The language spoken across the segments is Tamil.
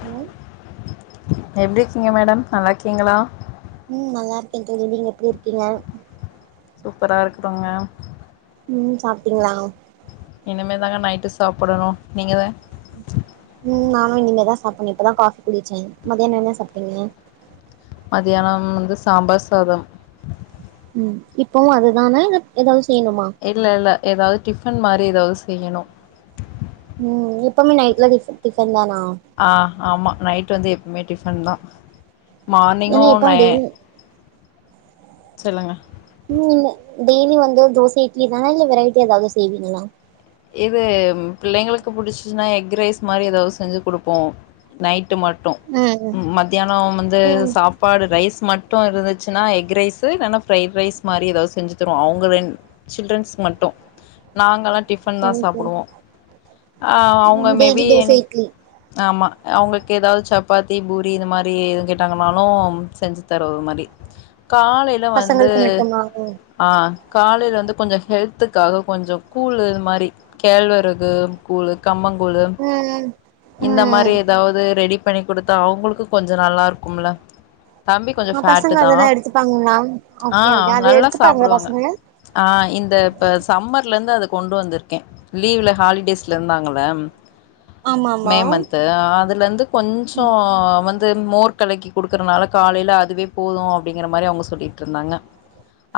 ஹலோ எப்படி கீங்க மேடம் நல்லா கீங்களா உம் நல்லா இருக்கேன் தோழி நீங்க எப்படி இருக்கீங்க சூப்பரா இருக்குறோங்க உம் சாப்ட்டீங்களா இனிமே தாங்க நைட்டு சாப்புடணும் நீங்க உம் உம் நானும் இனிமேதா சாப்புணும் இப்பதான் காஃபி குடிச்சேன் மதியானம் என்ன சாப்ட்டீங்க மதியானம் வந்து சாம்பார் சாதம் இப்பவும் அதுதானே இல்ல ஏதாவது செய்யணுமா இல்ல இல்ல ஏதாது டிஃபன் மாரி ஏதாவது செய்யணும் ம் எப்பவுமே நைட்ல டிஃப டிஃபன் தானா ஆமா நைட் வந்து எப்பவுமே டிஃபன் தா ஏன்னா மார்னிங்கும் நெ எப்பவு டெய்லி சொல்லுங்க னிங்கல டெய்லி வந்து தோச இட்லி தானா இல்ல வெரைட்டிஆ ஏதாவது செய்வீங்களா இது பிள்ளைங்களுக்கு புடிச்சுச்சுன்னா எக் ரைஸ் மாரி ஏதாவது செஞ்சு குடுப்போம் நைட்டு மட்டும் ம் மத்தியானம் வந்து ம் சாப்பாடு ரைஸ் மட்டும் டு இருந்துச்சுன்னா எக் ரைஸ் இல்ல பைட் ரைஸ் மாரி ஏதாவது செஞ்சு தருவோ அவங்க வென் சில்டரன்ஸ் மட்டும் நாங்கல்லா டி பன் தா சரி சரி சாப்புடுவோம் ஆ அவங்க ம் daily maybe dosa any idli ஆமா அவங்களுக்கு ஏதாவது சப்பாத்தி பூரி இந்த மரி எது கேட்டாங்கன்னாலும் செஞ்சு தரு மாரி காலையில வந்து பசங்களுக்கு மட்டுமா ஆ காலையில வந்து கொஞ்சோ ஹெல்த்துக்காக கொஞ்சோ கூழ் இது மாரி கேழ்வரகு கூலுக்கு கம்மங்கூழு ம் இந்த மாரி ம் ஏதாவது ரெடி பண்ணி கொடுத்தா அவங்களுக்கும் கொஞ்சோ நல்லா இருக்கும்ல தம்பி கொஞ்சோ ஆ ஃபேட்டு பசங்க தா அதெல்லா எடுத்துப்பாங்களா ஆ ஓகே ஓகே அது நல்லா எடுத்துப்பாங்களா சாப்புடுவாங்க பசங்க ஆ இந்த இப்ப சம்மர்ல இருந்து அது கொண்டு வந்திருக்கேன் லீவ்ல ஹாலிடேஸ்ல இருந்தாங்கள ஆமா மே ஆமா மன்த் ஆ அதுலந்து கொஞ்சோ வந்து மோர் கலக்கி கொடுக்கறனால காலையில அதுவே போதும் அப்டிங்கிற மாறி அவங்க சொல்லிட்டு இருந்தாங்க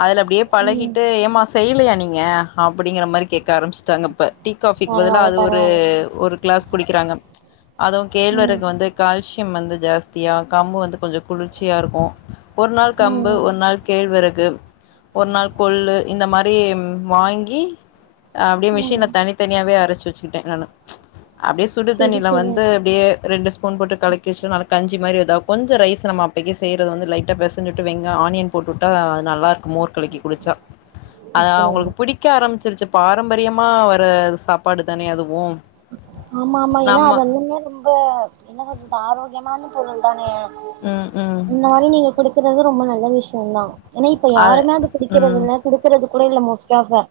அதுல அப்படியே ம் பழகிட்டு ஏமா செய்யலையா நீங்க அப்டிங்கிற மாறி கேட்க ஆரம்பிச்சு டாங்க இப்ப டீ காஃபிக்கு பதிலா பரவால்ல அது ஒரு பரவால்ல ஒரு கிளாஸ் குடிக்கிறாங்க அதுவு ம் கேழ்வரகு வந்து கால்ஷி யம் வந்து ஜாஸ்தியா கம்பு வந்து கொஞ்சம் குளிர்ச்சியா இருக்கும் ஒரு நாள் கம்பு ம் ஒரு நாள் கேழ்வர கு ஒரு நாள் கொள்ளு இந்த மாரி வாங்கி ஆஹ் ம் மிக்ஸில தனித்தனியாவே அரைச்சு வச்சுக்கிட்டேன் நானு அப்டியே செரி சுடுதண்ணியில செரி வந்து அப்டியே ரெண்டு ஸ்பூன் போட்டு கழக்கிவெச்சு கஞ்சி மாரி இதா கொஞ்ச ரைஸ் நம்ம அப்பைக்கே செய்யறது வந்து லைட்டா பெசஞ்சுட்டு வெங்கா ஆனியன் போட்டுட்டா அது நல்லாருக் கு மோர் கலக்கி குடிச்சா அத அப்படியா அவங்களுக்கு பிடிக்க ஆரம்பிச்சிருச்சு பாரம்பரியம் மா வர சாப்பாடு தானே அதுவு ஆமா ஆமா ஏன்னா அது நம்ம இன்னுமே ரொம்ப என்ன சொல்றது ஆரோக்கியமான பொருள்தானே ம் ம் இந்த மாரி நீங்க குடுக்கறது ரொம்ப நல்ல விஷயந்தா ஏன்னா இப்ப யாருமே அது குடிக்கிறது ம் இல்ல குடுக்கறது கூட இல்ல மோஸ் ட்டாக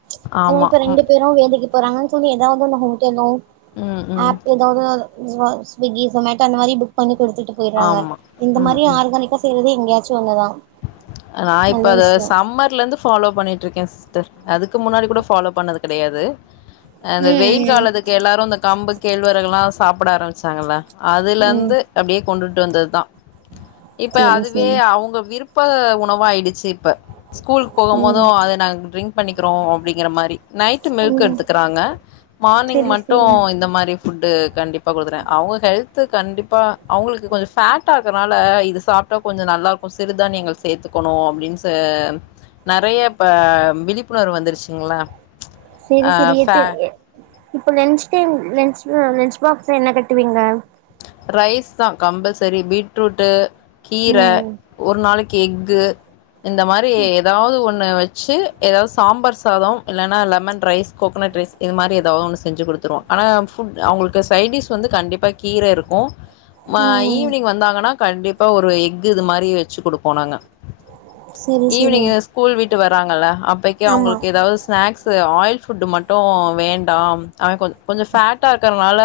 ஆமா இப்ப ம் ரெண்டு பேரு வேலைக்கு போறாங்கன் சொல்லி ஏதாவது ஒன்னு ஹோட்டெலோ ம் ம் ஆப் ஏதாவது அ ஸ்விக்கி ஜொமேட்டா அந்த மாரி புக் பண்ணி குடுத்துட்டு போயிடறாங்க ஆமா இந்த ம் மாரி ம் ஆர்கானிக்கா செய்யறது எங்கயாச்சு ஒன்னுதா நா இப்ப நல்ல அத விஷயோ சம்மர்ல இருந்து ஃபாலோ பண்ணிட்டு இருக்கே சிஸ் டர் அதுக்கு முன்னாடி கூட ஃபாலோ பண்ணது கெடையாது ஆ இந்த வெயில் ம் காலத்துக்கு எல்லாரு இந்த கம்பு கேழ்வரகெலா சாப்பட ஆரம்பிச்சாங்கல்ல ம் ம் அதுலருந்து அப்டியே கொண்டுட்டு வந்ததுதா இப்ப சேரி அதுவே சேரி அவுங்க விருப் ப உணவாயிடுச்சு இப்ப ஸ்கூல்க்கு போகும் போது ம் அது நாங்க ட்ரிங்க் பண்ணிக்கிறோ அப்டிங்கிற மாரி நைட்டு மில்க் ம் எடுத்துக்கறாங்க மார்னிங் செரி மட்டு செரி இந்த மாரி ஃபுட்டு கண்டிப்பா குடுக்கறே அவுங்க ஹெல்த் து கண்டிப்பா அவங்களுக்கு கொஞ்ச ஃபேட்டா இருக்கறனால இது சாப்ட்டா கொஞ்ச நல்லாக்கு சிறு தானியங்கள் சேத்துக்கணு அப்டின் சா நெறைய இப்ப விழிப்புணர்வு வந்துருச்சுங்ளா செரி செரி எது எ இப்போ லன்ச் டைம் லன்ச் லன்ச் பாக்ஸ்ல என்ன கட்டுவிங்க ரைஸ்தா கம்பல்சரி பீட்ரூட்டு கீர ம் ஒரு நாளைக் கு எக்கு இந்த மாரி எதாவது ஒண்ணு வச்சு ஏதாவது சாம்பார் சாதம் இல்லென்னா லெமன் ரைஸ் கோகனட் ரைஸ் இது மாரி ஏதாவது ஒண்ணு செஞ்சு கொடுத் ஆனா ஃபுட் அவுங்களுக்கு சைடிஸ் வந்து கண்டிப்பா கீரை இருக்கும் ம ம் ஈவினிங் வந்தாங்கன்னா கண்டிப் பா ஒரு எஃகு இது மாறி வச்சு கொடுப்போ நாங்க செரி செரி ஈவினிங் ஸ்கூல் விட்டு வர வராங்கள அப்போக்கி ஆமா அவங்களுக்கு ஏதாவது ஸ்நாக்ஸு ஆயில் ஃபுட்டு் மட்டும் வேண்டாம் அ கொஞ்ச கொஞ்சம் ஃபேட்டா இருக்கறனால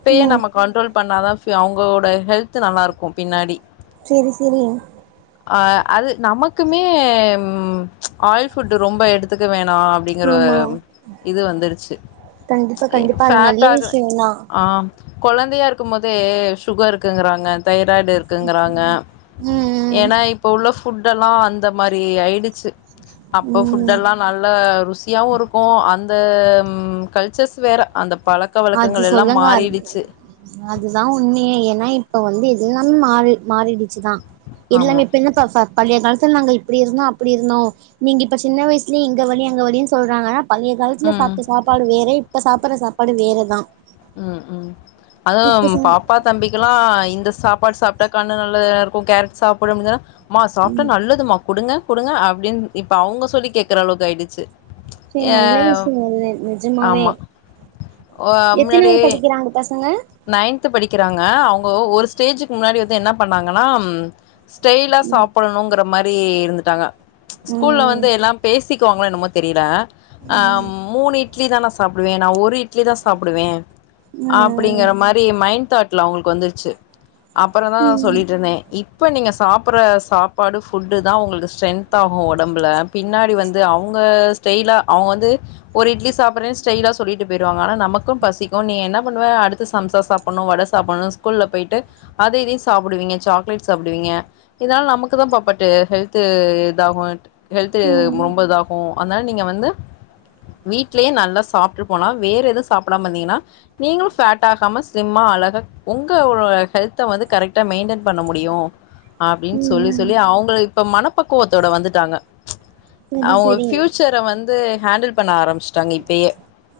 இப்பயே ம் நம்ம கண்ட்ரோல் பண்ணாதா அவங்களோட ஹெல்த் நல்லா இருக்கும் பின்னாடி தெரியும் அது நமக்குமே ஆயில் ஃபுட்டு ரொம்ப எடுத்துக்க வேண் நா அப்படிங்கற ஆமா இது வந்துருச்சு கண்டிப்பா ம்ச் கண்டிப்பா அது நல்ல ஃபேட்டாக விஷயந்தா ஆம் கொழந்தையா இருக்கும் போதே சுகர் இருக்குங்கறாங்க தயி தைராய்டு இருக்குங்கறாங்க ம் ஏன்னா இப்ப உள்ள ஃபுட்டெலாம் அந்த மாதி றி ஆயிடுச்சு அப்ப ம் ம் ஃபுட்டெலாம் நல்ல ருசியாவு இருக்கும் அந் த ம்ம் கல்ச்சர்ஸ் வேற அந்த பழக்க அது வழக்கங்கள் எல்லாம் சொல்லுங்க அது மாறிடுச் அதுதா உண்மையே ஏன்னா இப்ப வந்து எல்லாம் மாறி மாறிடுச் தான் ஆமா எல்லாமே இப்ப எங்கேப்பா பழைய காலத்து நாங்க இப்படி இருந்தோம் அப்படி இருந்தோம் நீங்க இப்ப சின்ன வயசுலயே இங்க வலி அங்க வலி சொல்றாங்க பழைய காலத்துல ம் சாப்பிட்ட சாப்பாடு வேற இப்ப சாப்பிடுற சாப்பாடு வேறதான் உம் உம் அதுவும் பாப்பா தம்பிக்கெல்லாம் இந்த சாப்பாடு சாப்ப இந்த கண்ணு நல்லதா இருக்கும் கேரட் சாப்பிடுங்க மா ம் சாப்பிட்டா நல்லதும்மா கொடுங்க கொடுங்க அப்படின்னு இப்ப அவங்க சொல்லி கேக்குற அளவுக்கு ஆயிடுச்சு சரி ஏ நல்ல விஷயம் நிஜமாவே ஆமா ஆ முன்னாடி எத்தனாவது படிக்கிறாங்க பசங்க நைன்த்து படிக்கிறாங்க அவ்ங்க ஒரு ஸ்டேஜக்கு முன்னாடி வந்து என்ன பண்ணாங்கனா ம் ஸ்டைலா ம் சாப்புடணுங்கிற மாரி இருந்துட்டாங்க ஸ்கூல்ல வந்து ம் எல்லா பேசி சிக்குவாங்களா என்னமோ தெரியல ஆ மூணு இட்லி தா நா சாப்டுவே நா ஒரு இட் இட்லி தா சாப்டுவே ம் அப்டிங்கற மாரி மைண்ட் தாட்ல அவ்ங்களுக்கு வந்துருச்சு அப்பற தா ம் சொல்லிட்டு இருந்தே இ இப்ப நீங்க சாப்புற சாப்பாடு ஃபுட்டு தா உங்களுக்கு ஸ்ட்ரென்த் ஆகு ஒடம்புல பின்னாடி வந்து அவ்ங்க அ ஸ்டைலா அவ்ங்க வந்து ஒரு இட்லி சாப்புட்றே ஸ்டைலா சொல்லிட்டு போய்ருவாங்க ஆனா நமக்கு பசிக்கு நீ என்ன ன்ன பண்ணுவ அடுத் த்து சம்சா சாப்புட்ணு வட சாப்புட்ணு ஸ்கூல்ல போயிட்டு அத இதையு சாப்புடுவீங்க சாக்லேட் சாப்டுவீங்க இதுனால நமக்கு தா பாப்பாட்டு ஹெல்த்து இதாகு ஹெல்த்து ம் ரொம்ப இதாகு அதனால நீங்க வந்து வீட்லே நல்லா சாப்ட்டு போனா வேறெது சாப்டாம இருதீங்கனா நீங்களு ஃபேட் டாகாம ஸ்லிம்மா அழகா உங்கவ் ஹெல்த்த வந்து கரெக்டா மெயின்டென் பண்ண முடியு அப்டின் ம் சொல்லி ம் சொல்லி அவ்ங்கள இப்ப மனப்பக்குவத்தோட வந்துட்டாங்க சரி அவ்ங்க சரி ஃப்யூச்சர வந்து ஹேண்டில் பண்ண ஆரம்ச்சு டாங்க இப்பயே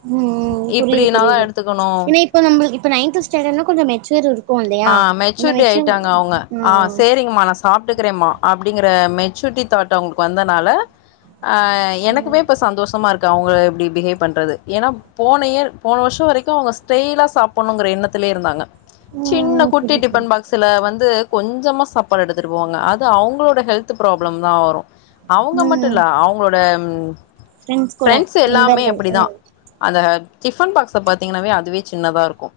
ம் இப்டி புரியுது நாதா புரியுது எடுத்துக்கணு ஏன்னா இப்ப நம்மளுக் இப்ப நைன்த்து ஸ்டாண்டர்ட்னா கொஞ்ச மெச்சூர் இருக்கு இல்லையா ஆ இந்த மெச்சூரிட்டி மெச்சூர் ஓ சாப்ட்டுக்கிறேமா அப்டிங்குற மெச்சூரிட்டி தாட் அவ்ங்களுக்கு வந்தனால ஆ எனக்குமே ம் இப்ப சந்தோசமா இருக்கு அவ்ங்கள இப்டி பிஹேவ் பண்றது ஏனா போன இயர் போன வர்ஷ வரைக்கு அவ்ங்க ஸ்டைலா சாப்புட்ணுங்கிற எண்ணத்துலே இருந்தாங்க சின்ன ம் குட்டி புரியுது டிப்பன் பாக்ஸுல வந்து கொஞ் சமா சாப்பாடு எடுத்துட்டு போவாங்க அது அவுங்களோட ஹெல்த் தத்து ப்ராப்ளம் தா வரு அவ்ங்க ம் மட்டுல்ல அவ்ங்களோட ஃப்ரெண்ட்ஸ் எல்லாமே நண்பர்கள் அப்டி தா அந்த டிஃபன் பாக்ஸ பாத்தீங்கனாவே அதுவே சின்னதா இருக்கு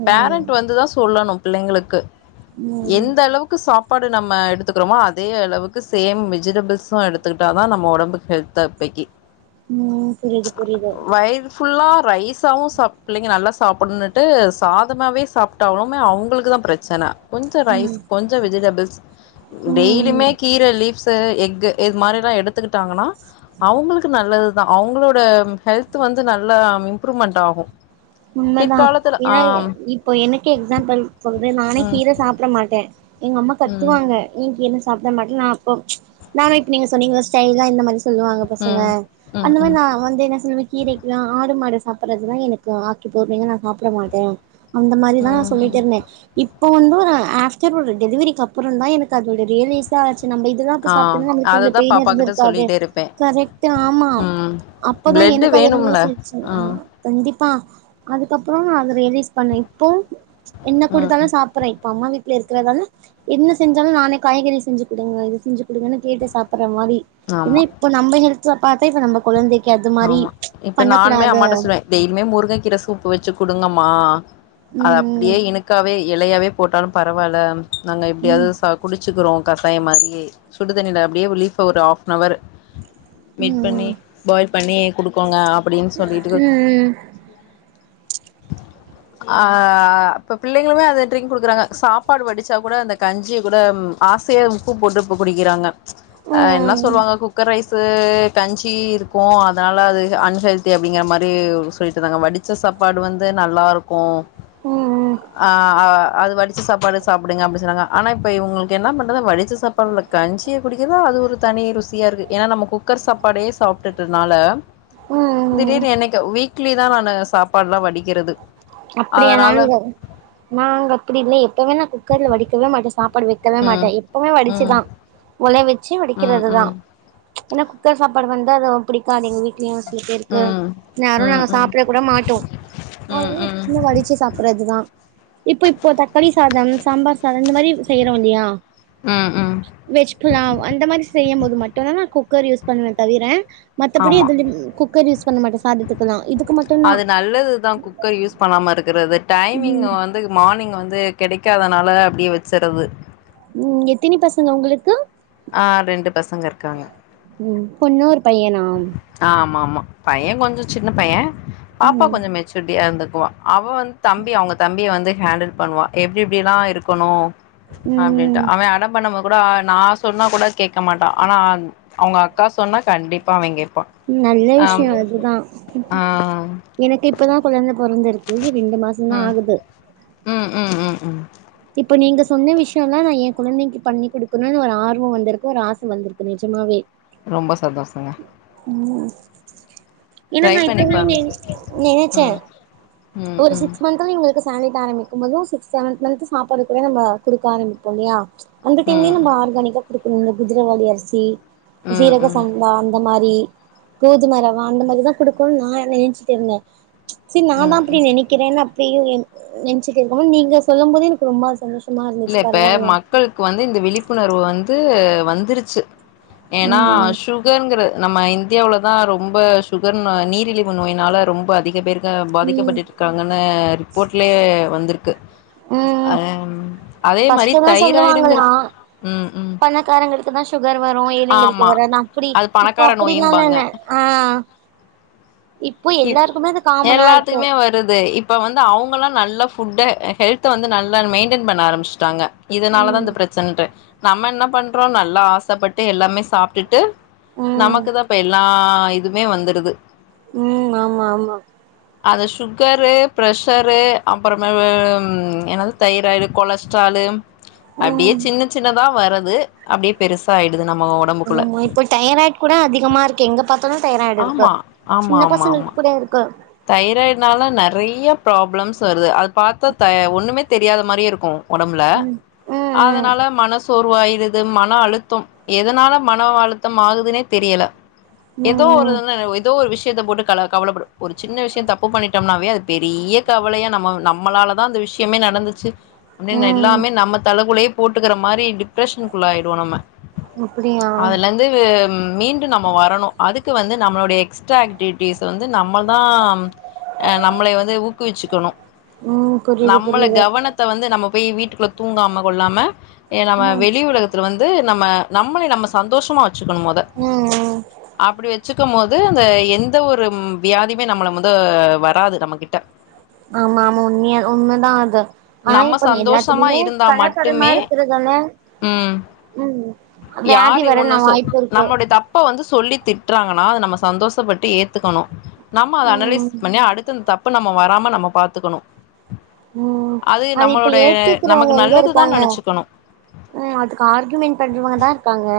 ம் பேரண்ட் வந்துதா சொல்லணு பிள்ளைங்களுக்கு ம் ம் எந்த அளவுக்கு சாப் ப்பாடு நம்ம எடுத்துக்கிறோமோ அதே அளவுக்கு சேம் வெஜிடபிள்ஸு எடுத்துக்கிட்டா தா நம்ம ஒடம்பு ஹெல்த்தா பேய் இக்கி ம் புரியுது புரியுது ரைஸ்சாவு சாப் பிள்ளைங்க நல்லா சா சாப்புட்னுட்டு சாதமாவே சாப்ட்டாலுமே அவ்ங்களுக்குதா பிரச்சன கொஞ்ச ரைஸ் கொஞ்ச வெஜிடபிள்ஸ் ம் டெய்லியுமே கீர லீஃப்ஸ் ஸு எக்கு இது மாரிலா எடுத்துக்கிட்டாங்கனா அவ்ங்களுக்கு நல்லது துதா அவ்ங்களோட ஹெல்த்து வந்து நல்லா இம்ப்ரூவ்மெண்ட் ஆகு உண்மதா ஏனா இப்போ எனக்கே எக்ஸாம்பிள் சொல்றே நானே ம் கீர சாப்ட மாட்டே எங்க அம்மா ம் கத்துவாங்க நீ கீர சாப்ட மாட்ற நா அப்போ நா இப்ப நீங்க சொன்னீங்க ஸ்டைலா இந்த மாரி சொல்லுவாங்க பசங்க ம் ம் அந்த மாரி ம் நா வந்து என்ன சொல்லுவே கீரைக்குலா ஆடு மாடு சாப்பிட்றதுலா எனக் கு ஆக்கி போட்றிங்க நா சாப்ட மாட்டே அந்த மாரிதா நா ம் ம் சொல்லிட்ருந்தே இப் ப்போ வந்தொரு ஆஃப்டர் ஒரு டெலிவரிக்கு அப்பறந் தா எனக்கு அதோட ரியலேஸ்ட்டா ஆச்சு நம்ப இதெல்லா அப்ப ஆ சாப்ட்ருந்தா நம்மளுக்கு கொஞ்ச அததா பெயின் பாப்பா கிட்ட இருந்துருக்காதே சொல்லிட்டே இருப்பே கரெக்ட்டு ஆமா ம் அப்பதா பிளட்டு எனக்கு அது வேணும்ல ரியலேஸ் ஆச்சு ஆ ம் கண்டிப் பா அதுக்கப்றோ நா அத ரியலேஸ் பண்ணே இப்போ என்ன ம் குடுத்தாலு சாப்புட்றே இப்ப அம்மா வீட் ல இருக்கிறதால என்ன செஞ்சாலு நானே காய்கறி செஞ்சு குடுங்க இது செஞ்சு குடுங்கனு கேட்டு சாப்புட் ற மாரி ஏனா ஆமா இப்ப நம்ம ஹெல்த்ல பாத்தே இப்ப நம்ப கொழந்தைக் ஆமா இப்ப நானுமே அம்மாட்ட சொல்லுவே டெய்லியுமே முருங்கக் கீர சூப்பு வச்சு குடுங்கமா அத ம் அப்டியே இனுக்காவே எலையாவே போட்டாலு பரவால்ல நாங்க எப்டியாவ்து ம் சா குடிச்சுக்கிறோ கசாய மாதிரியே சுடுதண்ணில அப்டியே ஒரு லீஃப ஒரு ஆஃபன் அவரு மிட் பண்ணி ம் ம் பாயில் பண்ணி குடுக்கோங்க அப் ம் ம் சரி ஆ அப்ப பிள்ளைங்களுமே அந்த ட்ரிங்க் குடுக்குறாங்க சாப்பாடு வடிச்சா கூட அந்த கஞ்சியை கூட ஆசையா உப்பு போட்டு இப்ப குடிக்கிறாங்க அ என்ன ம் சொல்லுவாங்க குக்கர் ரைஸு கஞ்சி இரு இருக்கு அதனால அது அன்ஹெல்தி அப்படிங்கிற மாதிரி சொல்லிட்டுருந்தாங்க வடிச்ச சாப்பாடு வந்து நல்லாயிருக்கு ம் ம் ம் ஆ அது வடிச்சு சாப்பாடு சாப்பிடுங்க அப்படின்னு சொன்னாங்க ஆனா இப்ப இவங்களுக்கு என்ன பண்றது வடிச்ச சாப்பாடுல கஞ்சிய குடிக்குறதே அது ஒரு தனி ருசியா இருக்கு ஏன்னா நம்ம குக்கர் குக்கர் சாப்பாடே சாப்ட்டு அதனால ம் ம் திடீர்னு என்னைக்கு வீக்லி தான் நானு சாப்பாடுல்லா வடிக்கிறது அப்படியா அதனால நாங்க நாங்க அப்படி இல்லை எப்பவே நான் குக்கர்ல வடிக்கவே மாட்டேன் சாப்பாடு வைக்கவே மாட்டே ம் எப்பவுமே ம் வடிச்சுதான் உழ வச்சு ம் ம் வடிக்கிறதுதா ம் ஏன்னா குக்கர் சாப்பாடு வந்து அந்தது புடிக்காது எங்க வீட்டு அ சில பேருக்கு ம் ம் நேரம் நாங்க ம் சாப்பிட கூட மாட்டோ ம் சாப்பிடுறதுதான் இப்ப இப்போ தக்காளி சாதம் சாம்பார் சாதம் இந்த மாதிரி செய்யறோ இல்லையா ம் ம் வெஜ் புலாவ் அந்த மாரி செய்யும் போது மட்டும்தான் குக்கர் யூஸ் பண்ணுவன் தவிர ஆமா மத்தபடிது குக்கர் யூஸ் பண்ண மாட்டே சாதத்துக்கலா இதுக்கு மட்டு அது நல்லதுதான் குக்கர் யூஸ் பண்ணாம இருக்றது டைமிங் ம் வந்து மார்னிங் வந்து கிடைக்காதுனால அப்படியே வச்சுறது ம் எத்தனி பசங்க உங்களுக்கு ஆ ரெண்டு பசங்க இருக்காங்க ம் பொண்ணு ஒரு பையனா ஆ ஆமா ஆமா பைய கொஞ்ச சின்ன பைய பாப்பா ம் கொஞ்ச மெச்சூருட்டியா இருந்த அவ வந்து தம்பி அவங்க தம்பிய வந்து ஹேண்டில் பண்ணுவா எப்படி எப்படி எல்லா இருக்கணு அப்படின்ட்டு ம் அவன் அடம் பண்ணும்போது கூட நான் சொன்னா கூட கேட்க மாட்டா ஆனா அவங்க அக்கா சொன்னா கண்டிப்பா அவ கேப்பா நல்ல விஷயம் அதுதான் ஆ எனக்கு இப்பதான் குழந்த பொற பிறந்திருக்கு ரெண்டு மாசம் தான் ம் ஆகுது ம் ம் ம் ம் இப்ப நீங்க சொன்ன விஷயம்ல்லா நா எப் குழந்தைக்கு பண்ணி குடுக்கணும்னு ஒரு ஆர்வம் வந்திருக்கு ஒரு ஆசை வந்திருக்கு நிஜமாவே ரொம்ப சந்தோஷங்க ட்ரை ஏனன்னா இப்ப பண்ணி பாருங்க. நினைச்சே ம் ம் ஒரு ம் சிக்ஸ் மந்த்ல இவங்களுக்கு சாலிட் ஆரம்பிக்கும் போதும் சிக்ஸ் செவன் மந்த்த் சாப்பாடு கூட நம்ம கொடுக்க ஆரம்புப்போம் இல்லையா அந்த டைம்லயே ம் நம்ம ஆர்கானிக்கா கொடுக்கணும் இந்த குதிரைவாளி அரிசி ம் சீரக ம் சம்பா அந்த மாரி கோதும ரவா அந்த மாதிரிதா கொடுக்கணும்னு நான் என்ன நினைச்சிட்டு இருந்தே சரி நா தா ம் ம். நினைக்கிறேன்ன அப்படியும் நினச்சட்டு இருக்கும் நீங்க சொல்லும்போது எனக்கு ரொம்ப சந்தோஷம் இல்ல இப்ப மக்களுக்கு வந்து இந்த விழிப்புணர்வு வந்து வந்துருச்சு ஏன்னா ம் சுகர்ங்கற மைண்ட் இந்தியாவில தான் ரொம்ப சுகர்னால நீரிழிவு நோயினால ரொம்ப அதிக பேர் ம் பாதிக்கப்பட்டு இருக்காங்கன்னு ரிப்போர்ட்லேயே வந்திருக்கு ஆ பஸ்ட் தான் சொல்லுவாங்களா ம் ம் பணக்காரங்களுக்கு தான் சுகர் வரும் ஏழைங்களுக்கு ஆமா வராதுன்னு அப்படி அது இப்ப பணக்கார அப்படிலான்லா நோயும்பாங்க என்ன ஆ இப்போ இப் எல்லாருக்குமே அது காமன் எல்லாத்துக்குமே வருது இப்ப வந்து அவங்கல்லா நல்ல ஃபுட்ட ஹெல்த வந்து நல்லா மெயின்டெயன் பண்ண ஆரம்பிச்சுட்டாங்க இதனாலதான் ம் இந்த பிரச்சனைட்டு நம்ம என்ன பண்றோம் நல்லா ஆசைப்பட்டு எல்லாமே சாப்ட்டுட்டு ம் நமக்கு தான் இப்ப எல்லா இதுமே வந்துடுது ம் ஆமா ஆமா. அது சுகரு ப்ரஸ்ஷரு அப்புறமே என்னது தைராய்டு கொலஸ்ட்ரால் [inaudible] அப்டியே ம் சின்ன சின்னதா வரது அப்டியே பெருசா ஆய் ஆமா இப்போ டைராய்டு கூட அதிகமா இருக்கு எங்க பாத்தாலு தைராய்டு இருக்கு ஆமா ஆமா சின்ன ஆமா ஆமா பசங்களுக்கு கூட இருக்கு தைராய்டுனால நறைய ப்ராப்ளம்ஸ் வருது அது பாத்தா தை ஒண்ணமே தெரியாத மாரியே இருக்கு ஒடம்புல ம் ம் அதனால மனசோ ரு ஆயிடுது மன அழுத்தோ எதனால மன அழுத்த ஆகுதுன்னே தெரியில ஏதோ ஒரு ம் [inaudible] ஏதோ ஒரு விஷ்யத்த போட்டு கல கவலப்படு ஒரு சின்ன விஷ்ய தப்பு பண்ணிட்டோம்னாவே அது பெரிய கவலயா நம்ம நம்மளாலதா அந்த விஷ்யமே நடந்துச்சு அப்டின்னு ம் எல்லாமே நம்ம தலைகுள்ளயே போட்டுக்கிற மாரி டிப்ரெஷனுக்குள்ள ஆயிடுவ நம்ம அப்டியா அதுலெருந்து ம் மீண்டு நம்ம வரணு அதுக்கு வந்து நம்மளுடைய எக்ஸ்ட்ரா ஆக்டிவிட்டிஸ் வந்து நம்ம தா அ நம்மளை வந்து ஊக்குவிச்சுக்கணு ம் புரியுது நம்மள புரியுது கவனத்த வந்து நம்ம போய் வீட்டுக்குள்ள தூங்காம கொள்ளாம நம்ம ம் வெளி உலகத்துல வந் து நம்ம நம்மளை நம்ம சந்தோஷமா வச்சுக்கணு மொத ம் ம் அப்டி வச்சுக் ருக்க போது அந்த எந்த ஒரு வியாதிமே நம்மள முத வராது நம்ம கிட்ட ஆமா ஆமா உண்மிய உண்மதா அது ஆனா நம்ம இப்ப இந்த சந்தோஷமா எல்லாத்திலிமே இருந்தா கலப்படமா மட்டுமே இருக்கறதால ம் ம் வியாதி யாரு வர ஒண்ணு நா சொ வாய்ப்பு இருக்கு நம்மடய தப்ப வந்து சொல்லி திட் ட்றாங்கன்னா நம்ம சந்தோஷப்பட்டு ஏத்துக்கணு நம்ம அத அனலைஸ் ம் பண்ணி அடுத்து இந்த தப் ப நம்ம வராம நம்ம பாத்துக்கணு ம் அது இப்ப நம்மளுடைய நமக்கு ஏத்துக்கறவங்க எங்க நல்லதுதா இருக்காங்க நெனச்சுக்கணு ம் அதுக்கு ஆர்க்யூமென்ட் பண்றவங்க தா இருக்காங்க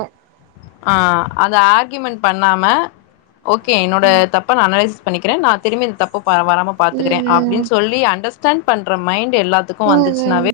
ஆ அந்த ஆர்க்யூமென்ட் பண்ணாம ஓகே என்னோட தப்ப நா அனலைஸ் பண்ணிக்கிறே நா திரும்பி இந்த தப்பு ப வராம பாத்துக்கிறே ம் அப்டின்னு சொல்லி அண்டர்ஸ்டாண்ட் பண்ற மைண்ட் எல்லாத்துக்கு ம் ம் வந்துச்சுனாவே ம்